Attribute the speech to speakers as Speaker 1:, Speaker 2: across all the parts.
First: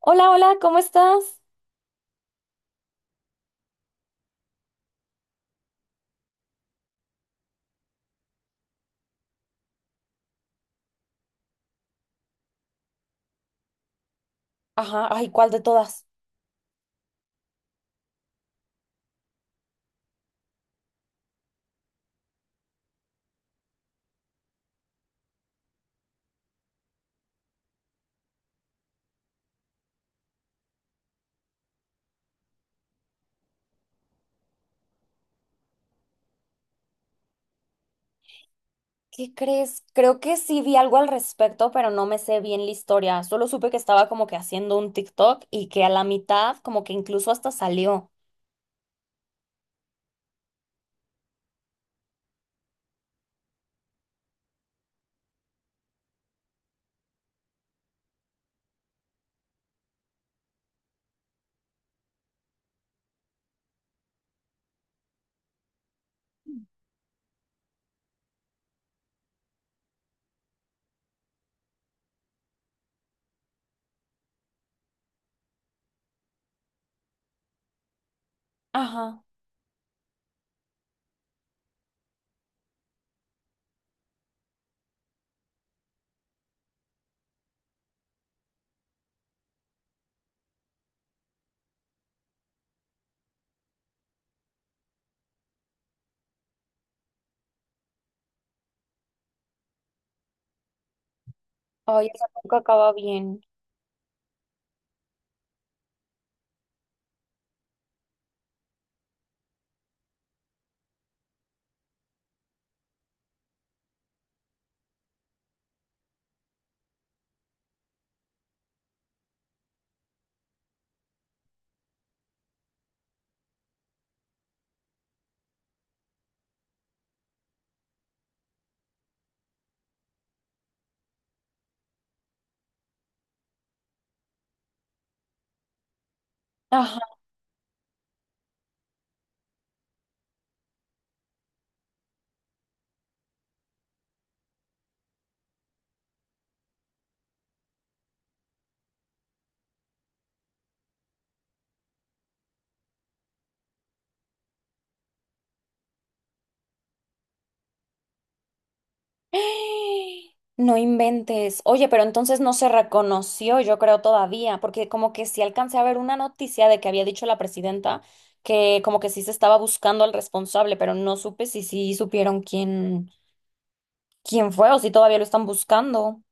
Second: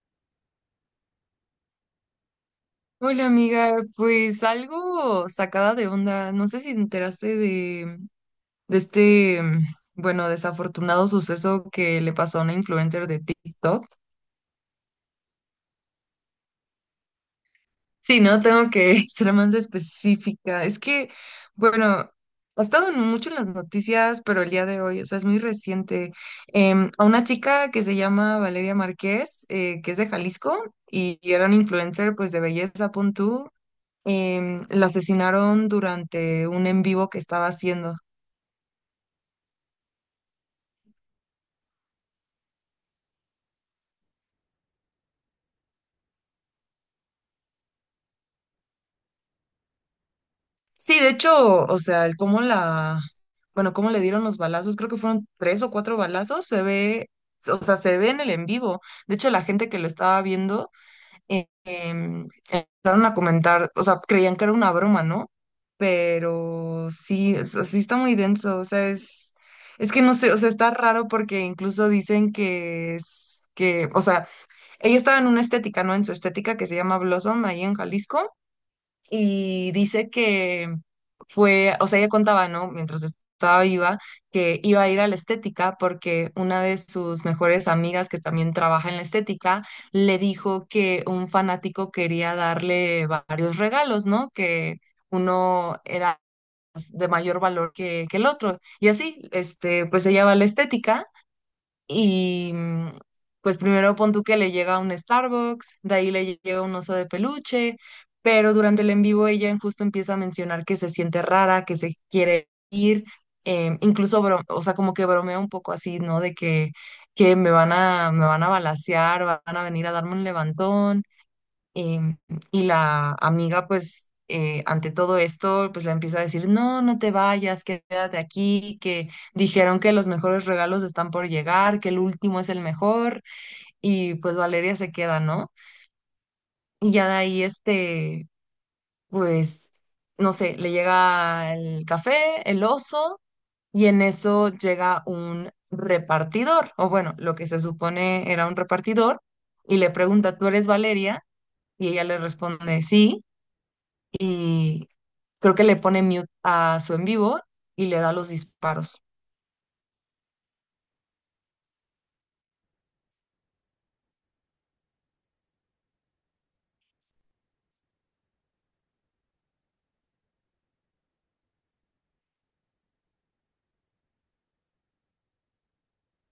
Speaker 1: Hola, hola, ¿cómo estás?
Speaker 2: Hola amiga, pues algo sacada de onda. No sé si te enteraste de este, bueno, desafortunado suceso que le pasó a una influencer de TikTok.
Speaker 1: Ajá, ay, ¿cuál de todas?
Speaker 2: Sí, ¿no? Tengo que ser más específica. Es que, bueno, ha estado mucho en las noticias, pero el día de hoy, o sea, es muy reciente. A una chica que se llama Valeria Márquez, que es de Jalisco y era una influencer pues de belleza, punto. La asesinaron durante un en vivo que estaba haciendo.
Speaker 1: ¿Qué crees? Creo que sí vi algo al respecto, pero no me sé bien la historia. Solo supe que estaba como que haciendo un TikTok y que a la mitad como que incluso hasta salió.
Speaker 2: Sí, de hecho, o sea, bueno, cómo le dieron los balazos, creo que fueron tres o cuatro balazos, o sea, se ve en el en vivo. De hecho, la gente que lo estaba viendo empezaron a comentar, o sea, creían que era una broma, ¿no? Pero sí, o sea, sí está muy denso, o sea, es que no sé, o sea, está raro porque incluso dicen que o sea, ella estaba en una estética, ¿no? En su estética que se llama Blossom, ahí en Jalisco,
Speaker 1: Ajá.
Speaker 2: y dice que o sea, ella contaba, ¿no? Mientras estaba viva, que iba a ir a la estética porque una de sus mejores amigas que también trabaja en la estética le dijo que un fanático quería darle varios regalos, ¿no? Que uno era de mayor valor que el otro. Y así, pues ella va a la estética
Speaker 1: Ay, eso
Speaker 2: y
Speaker 1: nunca acaba bien.
Speaker 2: pues primero pon tú que le llega un Starbucks, de ahí le llega un oso de peluche, pero durante el en vivo ella en justo empieza a mencionar que se siente rara, que se quiere ir, incluso, o sea, como que bromea un poco así, ¿no? De que me van a balacear, van a venir a darme un levantón. Em, y la amiga, pues, ante todo esto, pues le empieza a decir, no, no te vayas, quédate aquí, que dijeron que los mejores regalos están por llegar, que el último es el mejor, y pues Valeria se queda, ¿no? Y
Speaker 1: Ajá.
Speaker 2: ya de ahí, pues, no sé, le llega el café, el oso, y en eso llega un repartidor, o bueno, lo que se supone era un repartidor, y le pregunta, ¿tú eres Valeria? Y ella le responde, sí. Y creo que le pone mute a su en vivo y le da los disparos.
Speaker 1: No inventes. Oye, pero entonces no se reconoció, yo creo todavía, porque como que sí alcancé a ver una noticia de que había dicho la presidenta que como que sí se estaba buscando al responsable, pero no supe si sí supieron quién. Quién fue o si todavía lo están buscando.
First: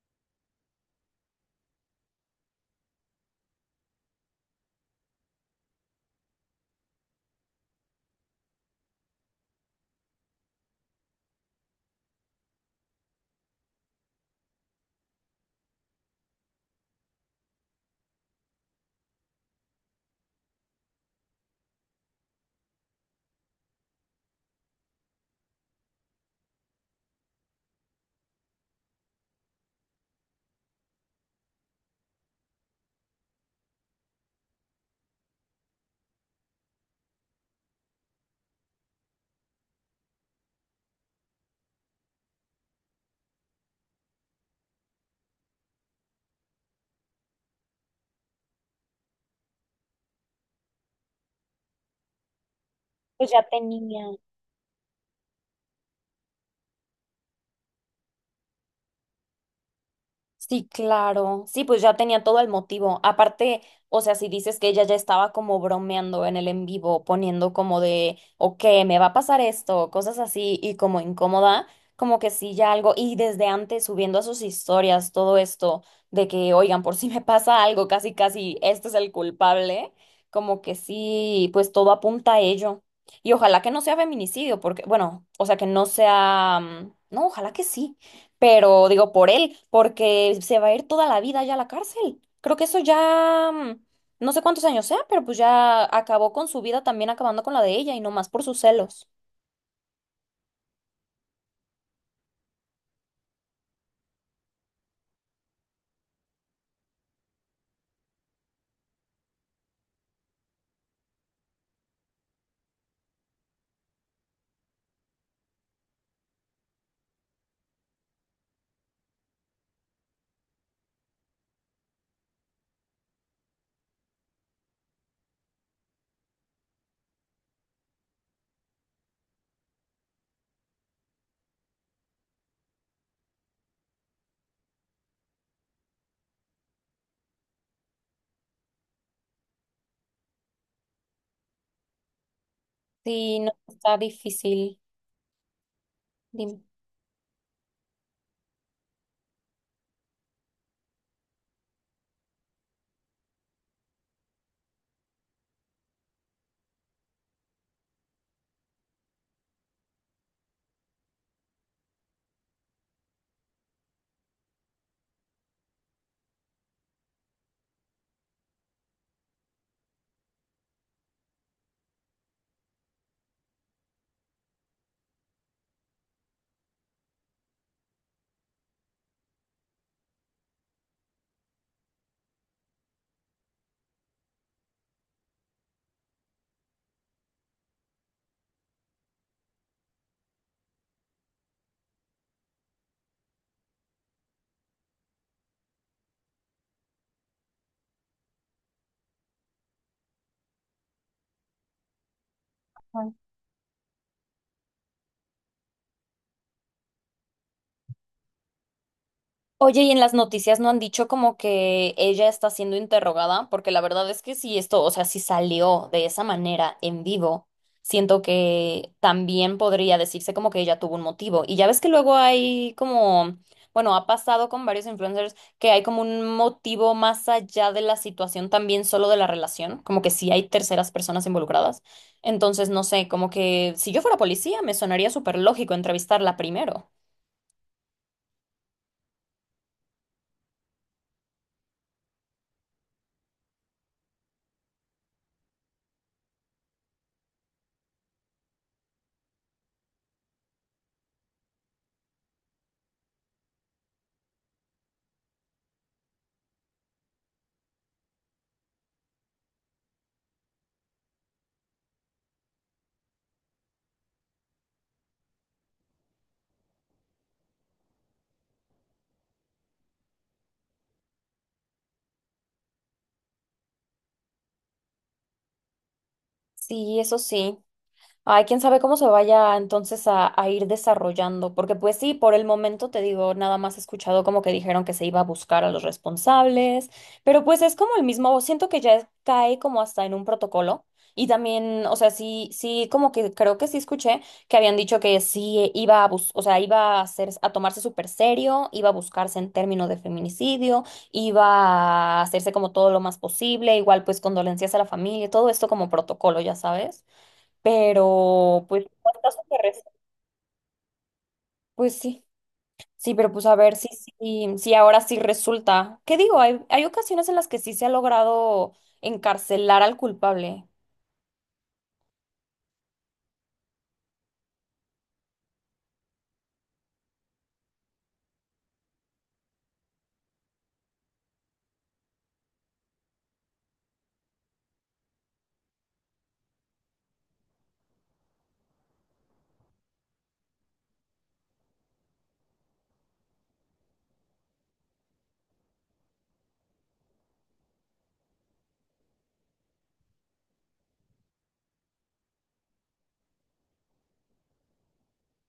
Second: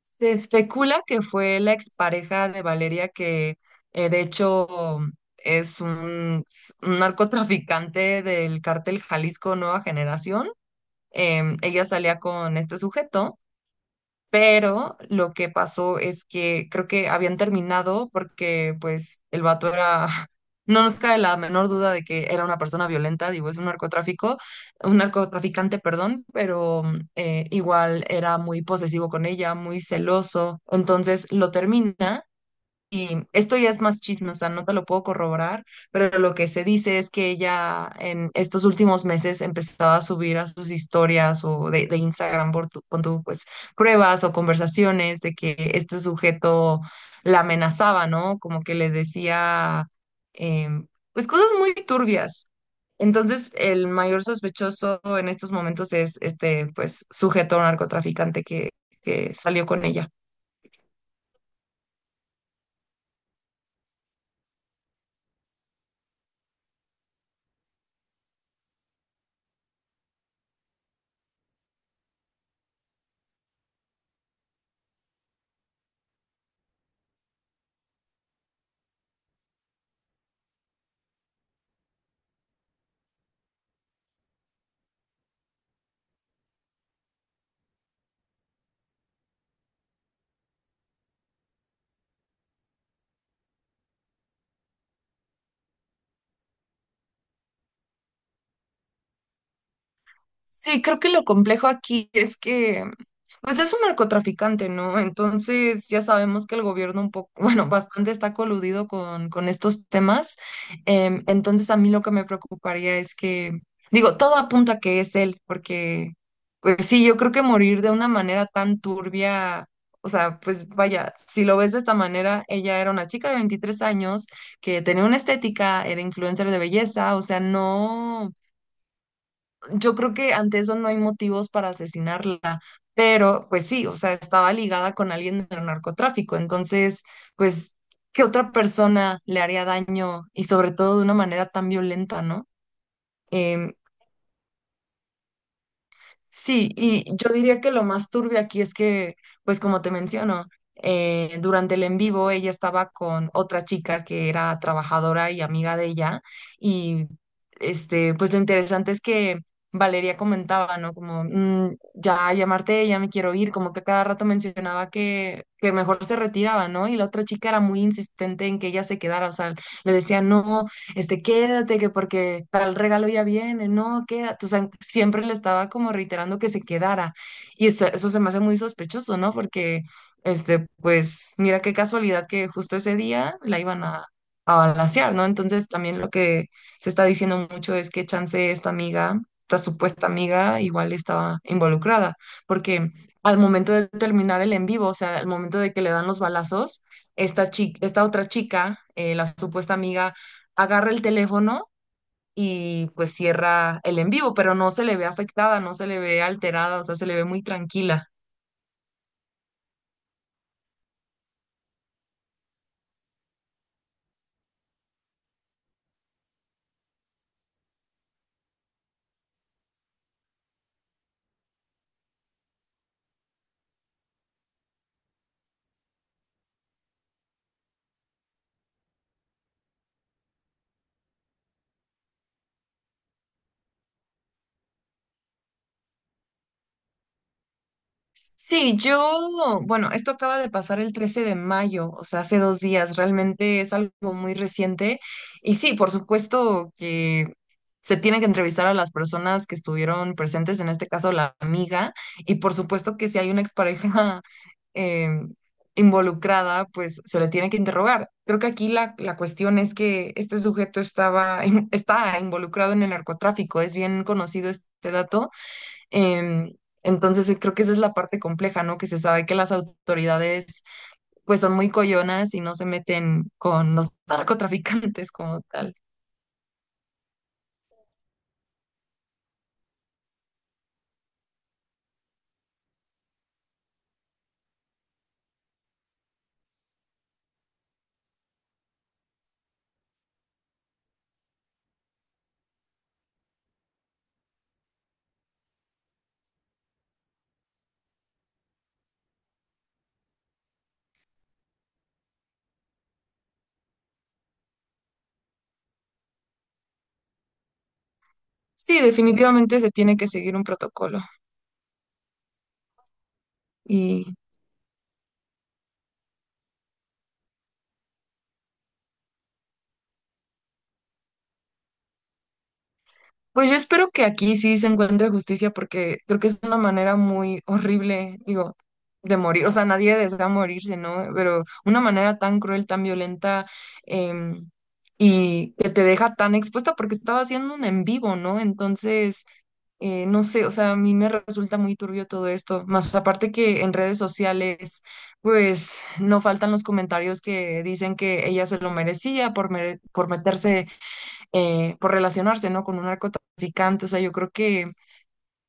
Speaker 2: Se especula que fue la expareja de Valeria que de hecho es un narcotraficante del cártel Jalisco Nueva Generación. Ella salía con este sujeto. Pero lo que pasó es que creo que habían terminado porque pues el vato era, no nos cabe la menor duda de que era una persona violenta, digo, es un narcotráfico, un narcotraficante, perdón, pero igual era muy posesivo con ella, muy celoso. Entonces lo termina, y esto ya es más chisme, o sea, no te lo puedo corroborar, pero lo que se dice es que ella en estos últimos meses empezaba a subir a sus historias o de Instagram pon tú, pues pruebas o conversaciones de que este sujeto la amenazaba, ¿no? Como que le decía, em, pues cosas muy turbias.
Speaker 1: Pues ya
Speaker 2: Entonces, el
Speaker 1: tenía.
Speaker 2: mayor sospechoso en estos momentos es este, pues, sujeto narcotraficante que salió con ella.
Speaker 1: Sí, claro. Sí, pues ya tenía todo el motivo. Aparte, o sea, si dices que ella ya estaba como bromeando en el en vivo, poniendo como de, ok, me va a pasar esto, cosas así, y como incómoda, como que sí, ya algo, y desde antes subiendo a sus historias todo esto de que, oigan, por si me pasa algo, casi, casi, este es el culpable, como que sí, pues todo apunta a ello. Y ojalá que no sea feminicidio, porque, bueno, o sea, que no sea, no, ojalá que sí, pero digo por él, porque se va a ir toda la vida ya a la cárcel. Creo que eso ya, no sé cuántos años sea, pero pues ya acabó con su vida también acabando con la de ella y no más por sus celos.
Speaker 2: Sí, creo que lo complejo aquí es que, pues es un narcotraficante, ¿no? Entonces ya sabemos que el gobierno un poco, bueno, bastante está coludido con estos temas. Entonces, a mí lo que me preocuparía es que, digo, todo apunta a que es él, porque, pues sí, yo creo que morir de una manera tan turbia, o sea, pues vaya, si lo ves de esta manera, ella era una chica de 23 años que tenía una estética, era influencer de belleza, o sea, no, yo creo que ante eso no hay motivos para asesinarla, pero pues sí, o sea, estaba ligada con alguien del narcotráfico, entonces, pues, ¿qué otra persona le haría daño y sobre todo de una manera tan violenta? ¿No?
Speaker 1: Sí, no,
Speaker 2: Em,
Speaker 1: está difícil. Dime.
Speaker 2: Sí, y yo diría que lo más turbio aquí es que, pues como te menciono, durante el en vivo ella estaba con otra chica que era trabajadora y amiga de ella, y pues lo interesante es que Valeria comentaba, ¿no? Como, "Mm, ya llamarte, ya me quiero ir", como que cada rato mencionaba que mejor se retiraba, ¿no? Y la otra chica era muy insistente en que ella se quedara, o sea, le decía, no, quédate, que porque tal regalo ya viene, no, quédate. O sea, siempre le estaba como reiterando que se quedara. Y eso se me hace muy sospechoso, ¿no? Porque, pues, mira qué casualidad que justo ese día la iban a balacear, ¿no? Entonces, también lo que se está diciendo mucho es que chance esta amiga, esta supuesta amiga, igual estaba involucrada, porque al momento de terminar el en vivo, o sea, al momento de que le dan los balazos, esta chica, esta otra chica, la supuesta amiga, agarra el teléfono y pues cierra el en vivo, pero no se le ve afectada, no se le ve alterada, o sea, se le ve muy tranquila.
Speaker 1: Oye, y en las noticias no han dicho como que ella está siendo interrogada, porque la verdad es que si esto, o sea, si salió de esa manera en vivo, siento que también podría decirse como que ella tuvo un motivo. Y ya ves que luego hay como, bueno, ha pasado con varios influencers que hay como un motivo más allá de la situación también solo de la relación, como que sí hay terceras personas involucradas. Entonces, no sé, como que si yo fuera policía, me sonaría súper lógico entrevistarla primero.
Speaker 2: Sí, yo, bueno, esto acaba de pasar el 13 de mayo, o sea, hace 2 días, realmente es algo muy reciente. Y sí, por supuesto que se tiene que entrevistar a las personas que estuvieron presentes, en este caso la amiga, y por supuesto que si hay una expareja em, involucrada, pues se le tiene que interrogar. Creo que aquí la cuestión es que este sujeto estaba, está involucrado en el narcotráfico, es bien conocido este dato. Em, entonces, creo que esa es la parte compleja, ¿no? Que se sabe que las autoridades pues son muy coyonas y no se meten con los narcotraficantes como tal.
Speaker 1: Sí, eso sí. Ay, quién sabe cómo se vaya entonces a ir desarrollando, porque pues sí, por el momento te digo, nada más he escuchado como que dijeron que se iba a buscar a los responsables, pero pues es como el mismo, siento que ya es- cae como hasta en un protocolo y también, o sea, sí, sí, como que creo que sí escuché que habían dicho que sí iba a bus, o sea, iba a hacer, a tomarse súper serio, iba a buscarse en términos de feminicidio, iba a hacerse como todo lo más posible, igual pues condolencias a la familia, todo esto como protocolo, ya sabes. Pero
Speaker 2: Sí,
Speaker 1: pues ¿cuántas se
Speaker 2: definitivamente se
Speaker 1: res-
Speaker 2: tiene que seguir un protocolo,
Speaker 1: Pues sí, sí, pero pues a ver si
Speaker 2: y
Speaker 1: sí sí, ahora sí resulta. ¿Qué digo? Hay ocasiones en las que sí se ha logrado encarcelar al culpable.
Speaker 2: pues yo espero que aquí sí se encuentre justicia porque creo que es una manera muy horrible, digo, de morir, o sea, nadie desea morirse, ¿no? Pero una manera tan cruel, tan violenta, em, y que te deja tan expuesta porque estaba haciendo un en vivo, ¿no? Entonces, no sé, o sea, a mí me resulta muy turbio todo esto, más aparte que en redes sociales, pues no faltan los comentarios que dicen que ella se lo merecía por meterse, por relacionarse, ¿no? Con un narcotraficante, o sea, yo creo que,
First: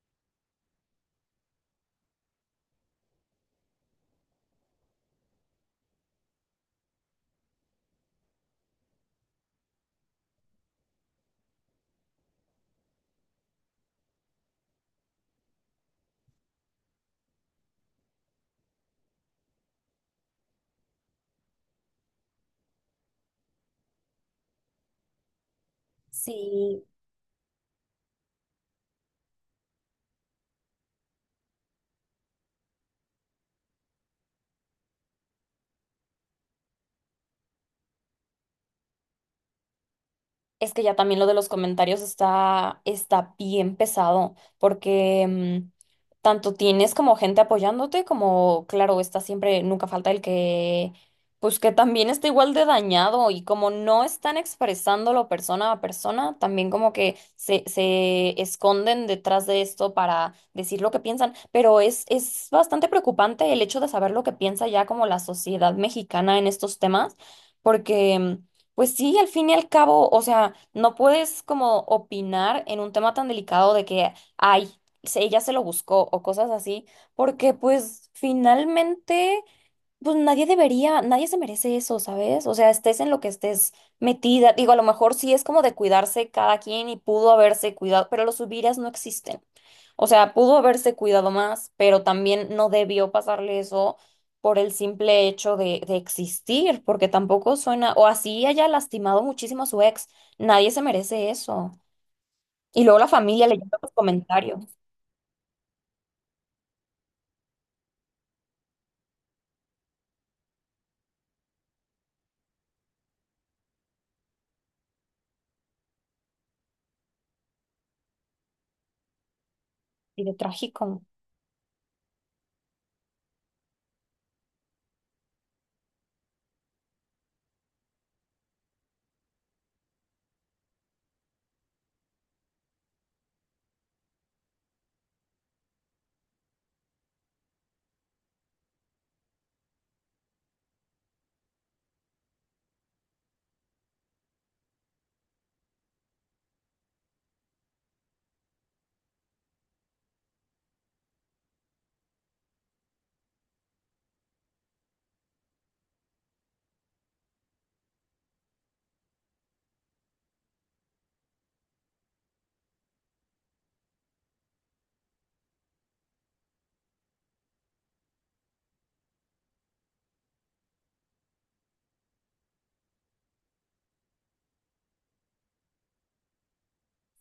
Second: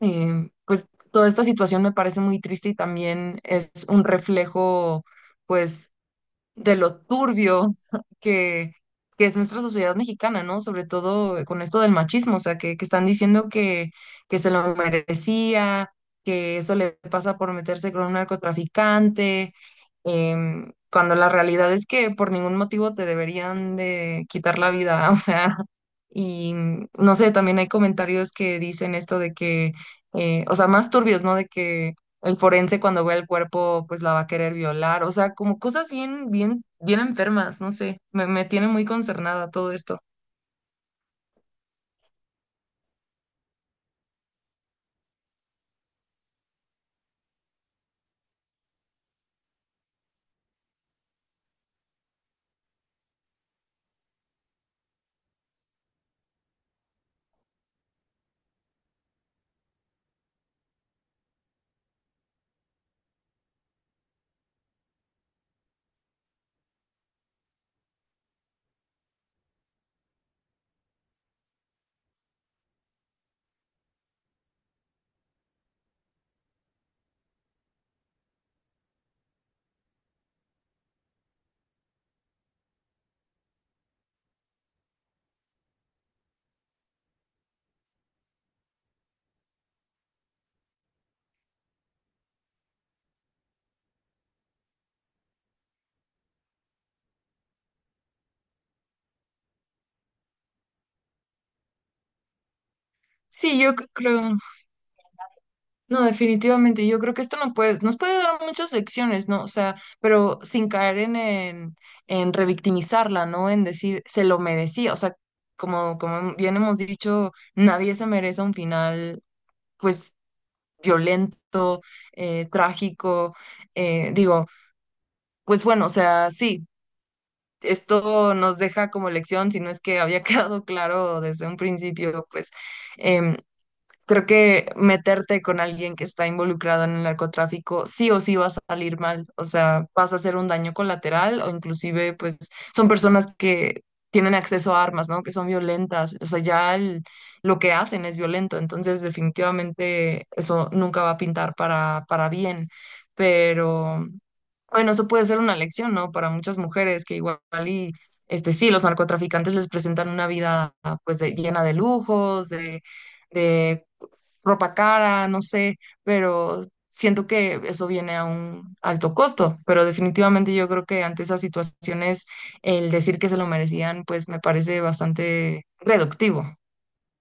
Speaker 2: pues, toda esta situación me parece muy triste y también es un reflejo, pues, de lo turbio que, que es nuestra sociedad mexicana, ¿no? Sobre todo con esto del machismo, o sea, que están diciendo que se lo merecía, que eso le pasa por meterse con un narcotraficante, cuando la realidad es que por ningún motivo te deberían de quitar la vida, o sea, y
Speaker 1: Sí.
Speaker 2: no sé, también hay comentarios que dicen esto de que, o sea, más turbios, ¿no? De que el forense cuando vea el cuerpo, pues la va a querer violar. O sea, como cosas bien, bien, bien enfermas, no sé. Me tiene muy concernada todo esto.
Speaker 1: Es que ya también lo de los comentarios está, está bien pesado, porque tanto tienes como gente apoyándote, como, claro, está siempre, nunca falta el que, pues que también está igual de dañado y como no están expresándolo persona a persona, también como que se esconden detrás de esto para decir lo que piensan, pero es bastante preocupante el hecho de saber lo que piensa ya como la sociedad mexicana en estos temas, porque pues sí, al fin y al cabo, o sea, no puedes como opinar en un tema tan delicado de que, ay, se- ella se lo buscó o cosas así, porque pues finalmente, pues nadie debería, nadie se merece eso, ¿sabes? O sea, estés en lo que estés metida, digo, a lo mejor sí es como de cuidarse cada quien y pudo haberse cuidado, pero los hubieras no existen. O sea, pudo haberse cuidado más, pero también no debió pasarle eso por el simple hecho de existir, porque tampoco suena, o así haya lastimado muchísimo a su ex, nadie se merece eso. Y luego la familia
Speaker 2: Sí, yo
Speaker 1: leyendo los
Speaker 2: creo,
Speaker 1: comentarios,
Speaker 2: no, definitivamente, yo creo que esto no puede, nos puede dar muchas lecciones, ¿no? O sea, pero sin caer en revictimizarla, ¿no? En decir, se lo merecía. O sea, como bien hemos dicho, nadie se merece un final, pues,
Speaker 1: y de trágico.
Speaker 2: violento, trágico. Digo, pues bueno, o sea, sí, esto nos deja como lección, si no es que había quedado claro desde un principio, pues, em, creo que meterte con alguien que está involucrado en el narcotráfico sí o sí va a salir mal, o sea, vas a hacer un daño colateral o inclusive pues son personas que tienen acceso a armas, ¿no? Que son violentas, o sea, ya lo que hacen es violento, entonces definitivamente eso nunca va a pintar para bien, pero bueno, eso puede ser una lección, ¿no? Para muchas mujeres que igual y, sí, los narcotraficantes les presentan una vida pues llena de lujos, de ropa cara, no sé, pero siento que eso viene a un alto costo, pero definitivamente yo creo que ante esas situaciones el decir que se lo merecían, pues me parece bastante reductivo.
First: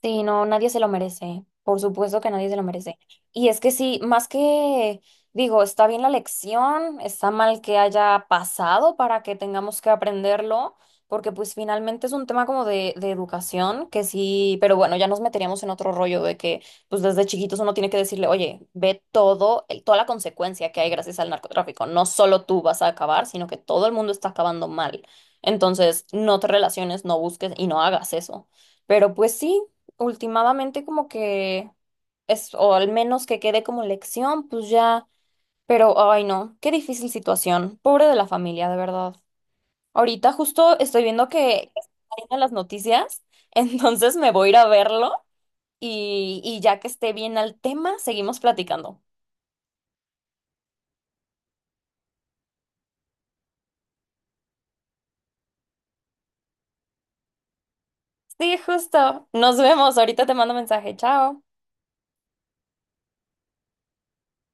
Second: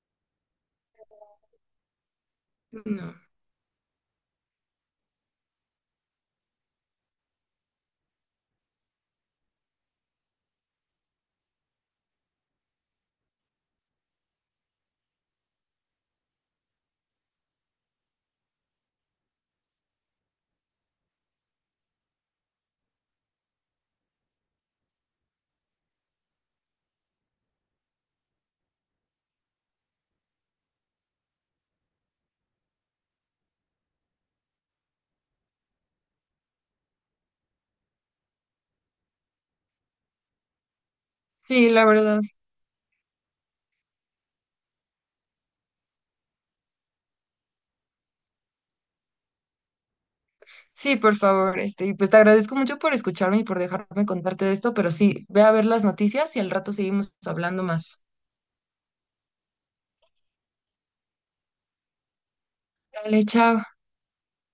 Speaker 1: Sí, no, nadie se lo merece. Por supuesto que nadie se lo merece.
Speaker 2: No.
Speaker 1: Y es que sí, más que, digo, está bien la lección, está mal que haya pasado para que tengamos que aprenderlo, porque pues finalmente es un tema como de educación, que sí, pero bueno, ya nos meteríamos en otro rollo de que pues desde chiquitos uno tiene que decirle, oye, ve todo, el- toda la consecuencia que hay gracias al narcotráfico. No solo tú vas a acabar, sino que todo el mundo está acabando mal. Entonces, no te relaciones, no busques y no hagas eso. Pero pues sí, últimamente como que es, o al menos que quede como lección, pues ya, pero ay no, qué difícil situación, pobre de la familia, de verdad. Ahorita justo estoy viendo
Speaker 2: Sí,
Speaker 1: que
Speaker 2: la
Speaker 1: están
Speaker 2: verdad.
Speaker 1: saliendo las noticias, entonces me voy a ir a verlo y ya que esté bien al tema, seguimos platicando.
Speaker 2: Sí, por favor, y pues te agradezco mucho por escucharme y por dejarme contarte de esto, pero sí, ve a ver las noticias y al rato seguimos hablando más.
Speaker 1: Sí, justo. Nos vemos. Ahorita te mando mensaje. Chao.
Speaker 2: Dale, chao.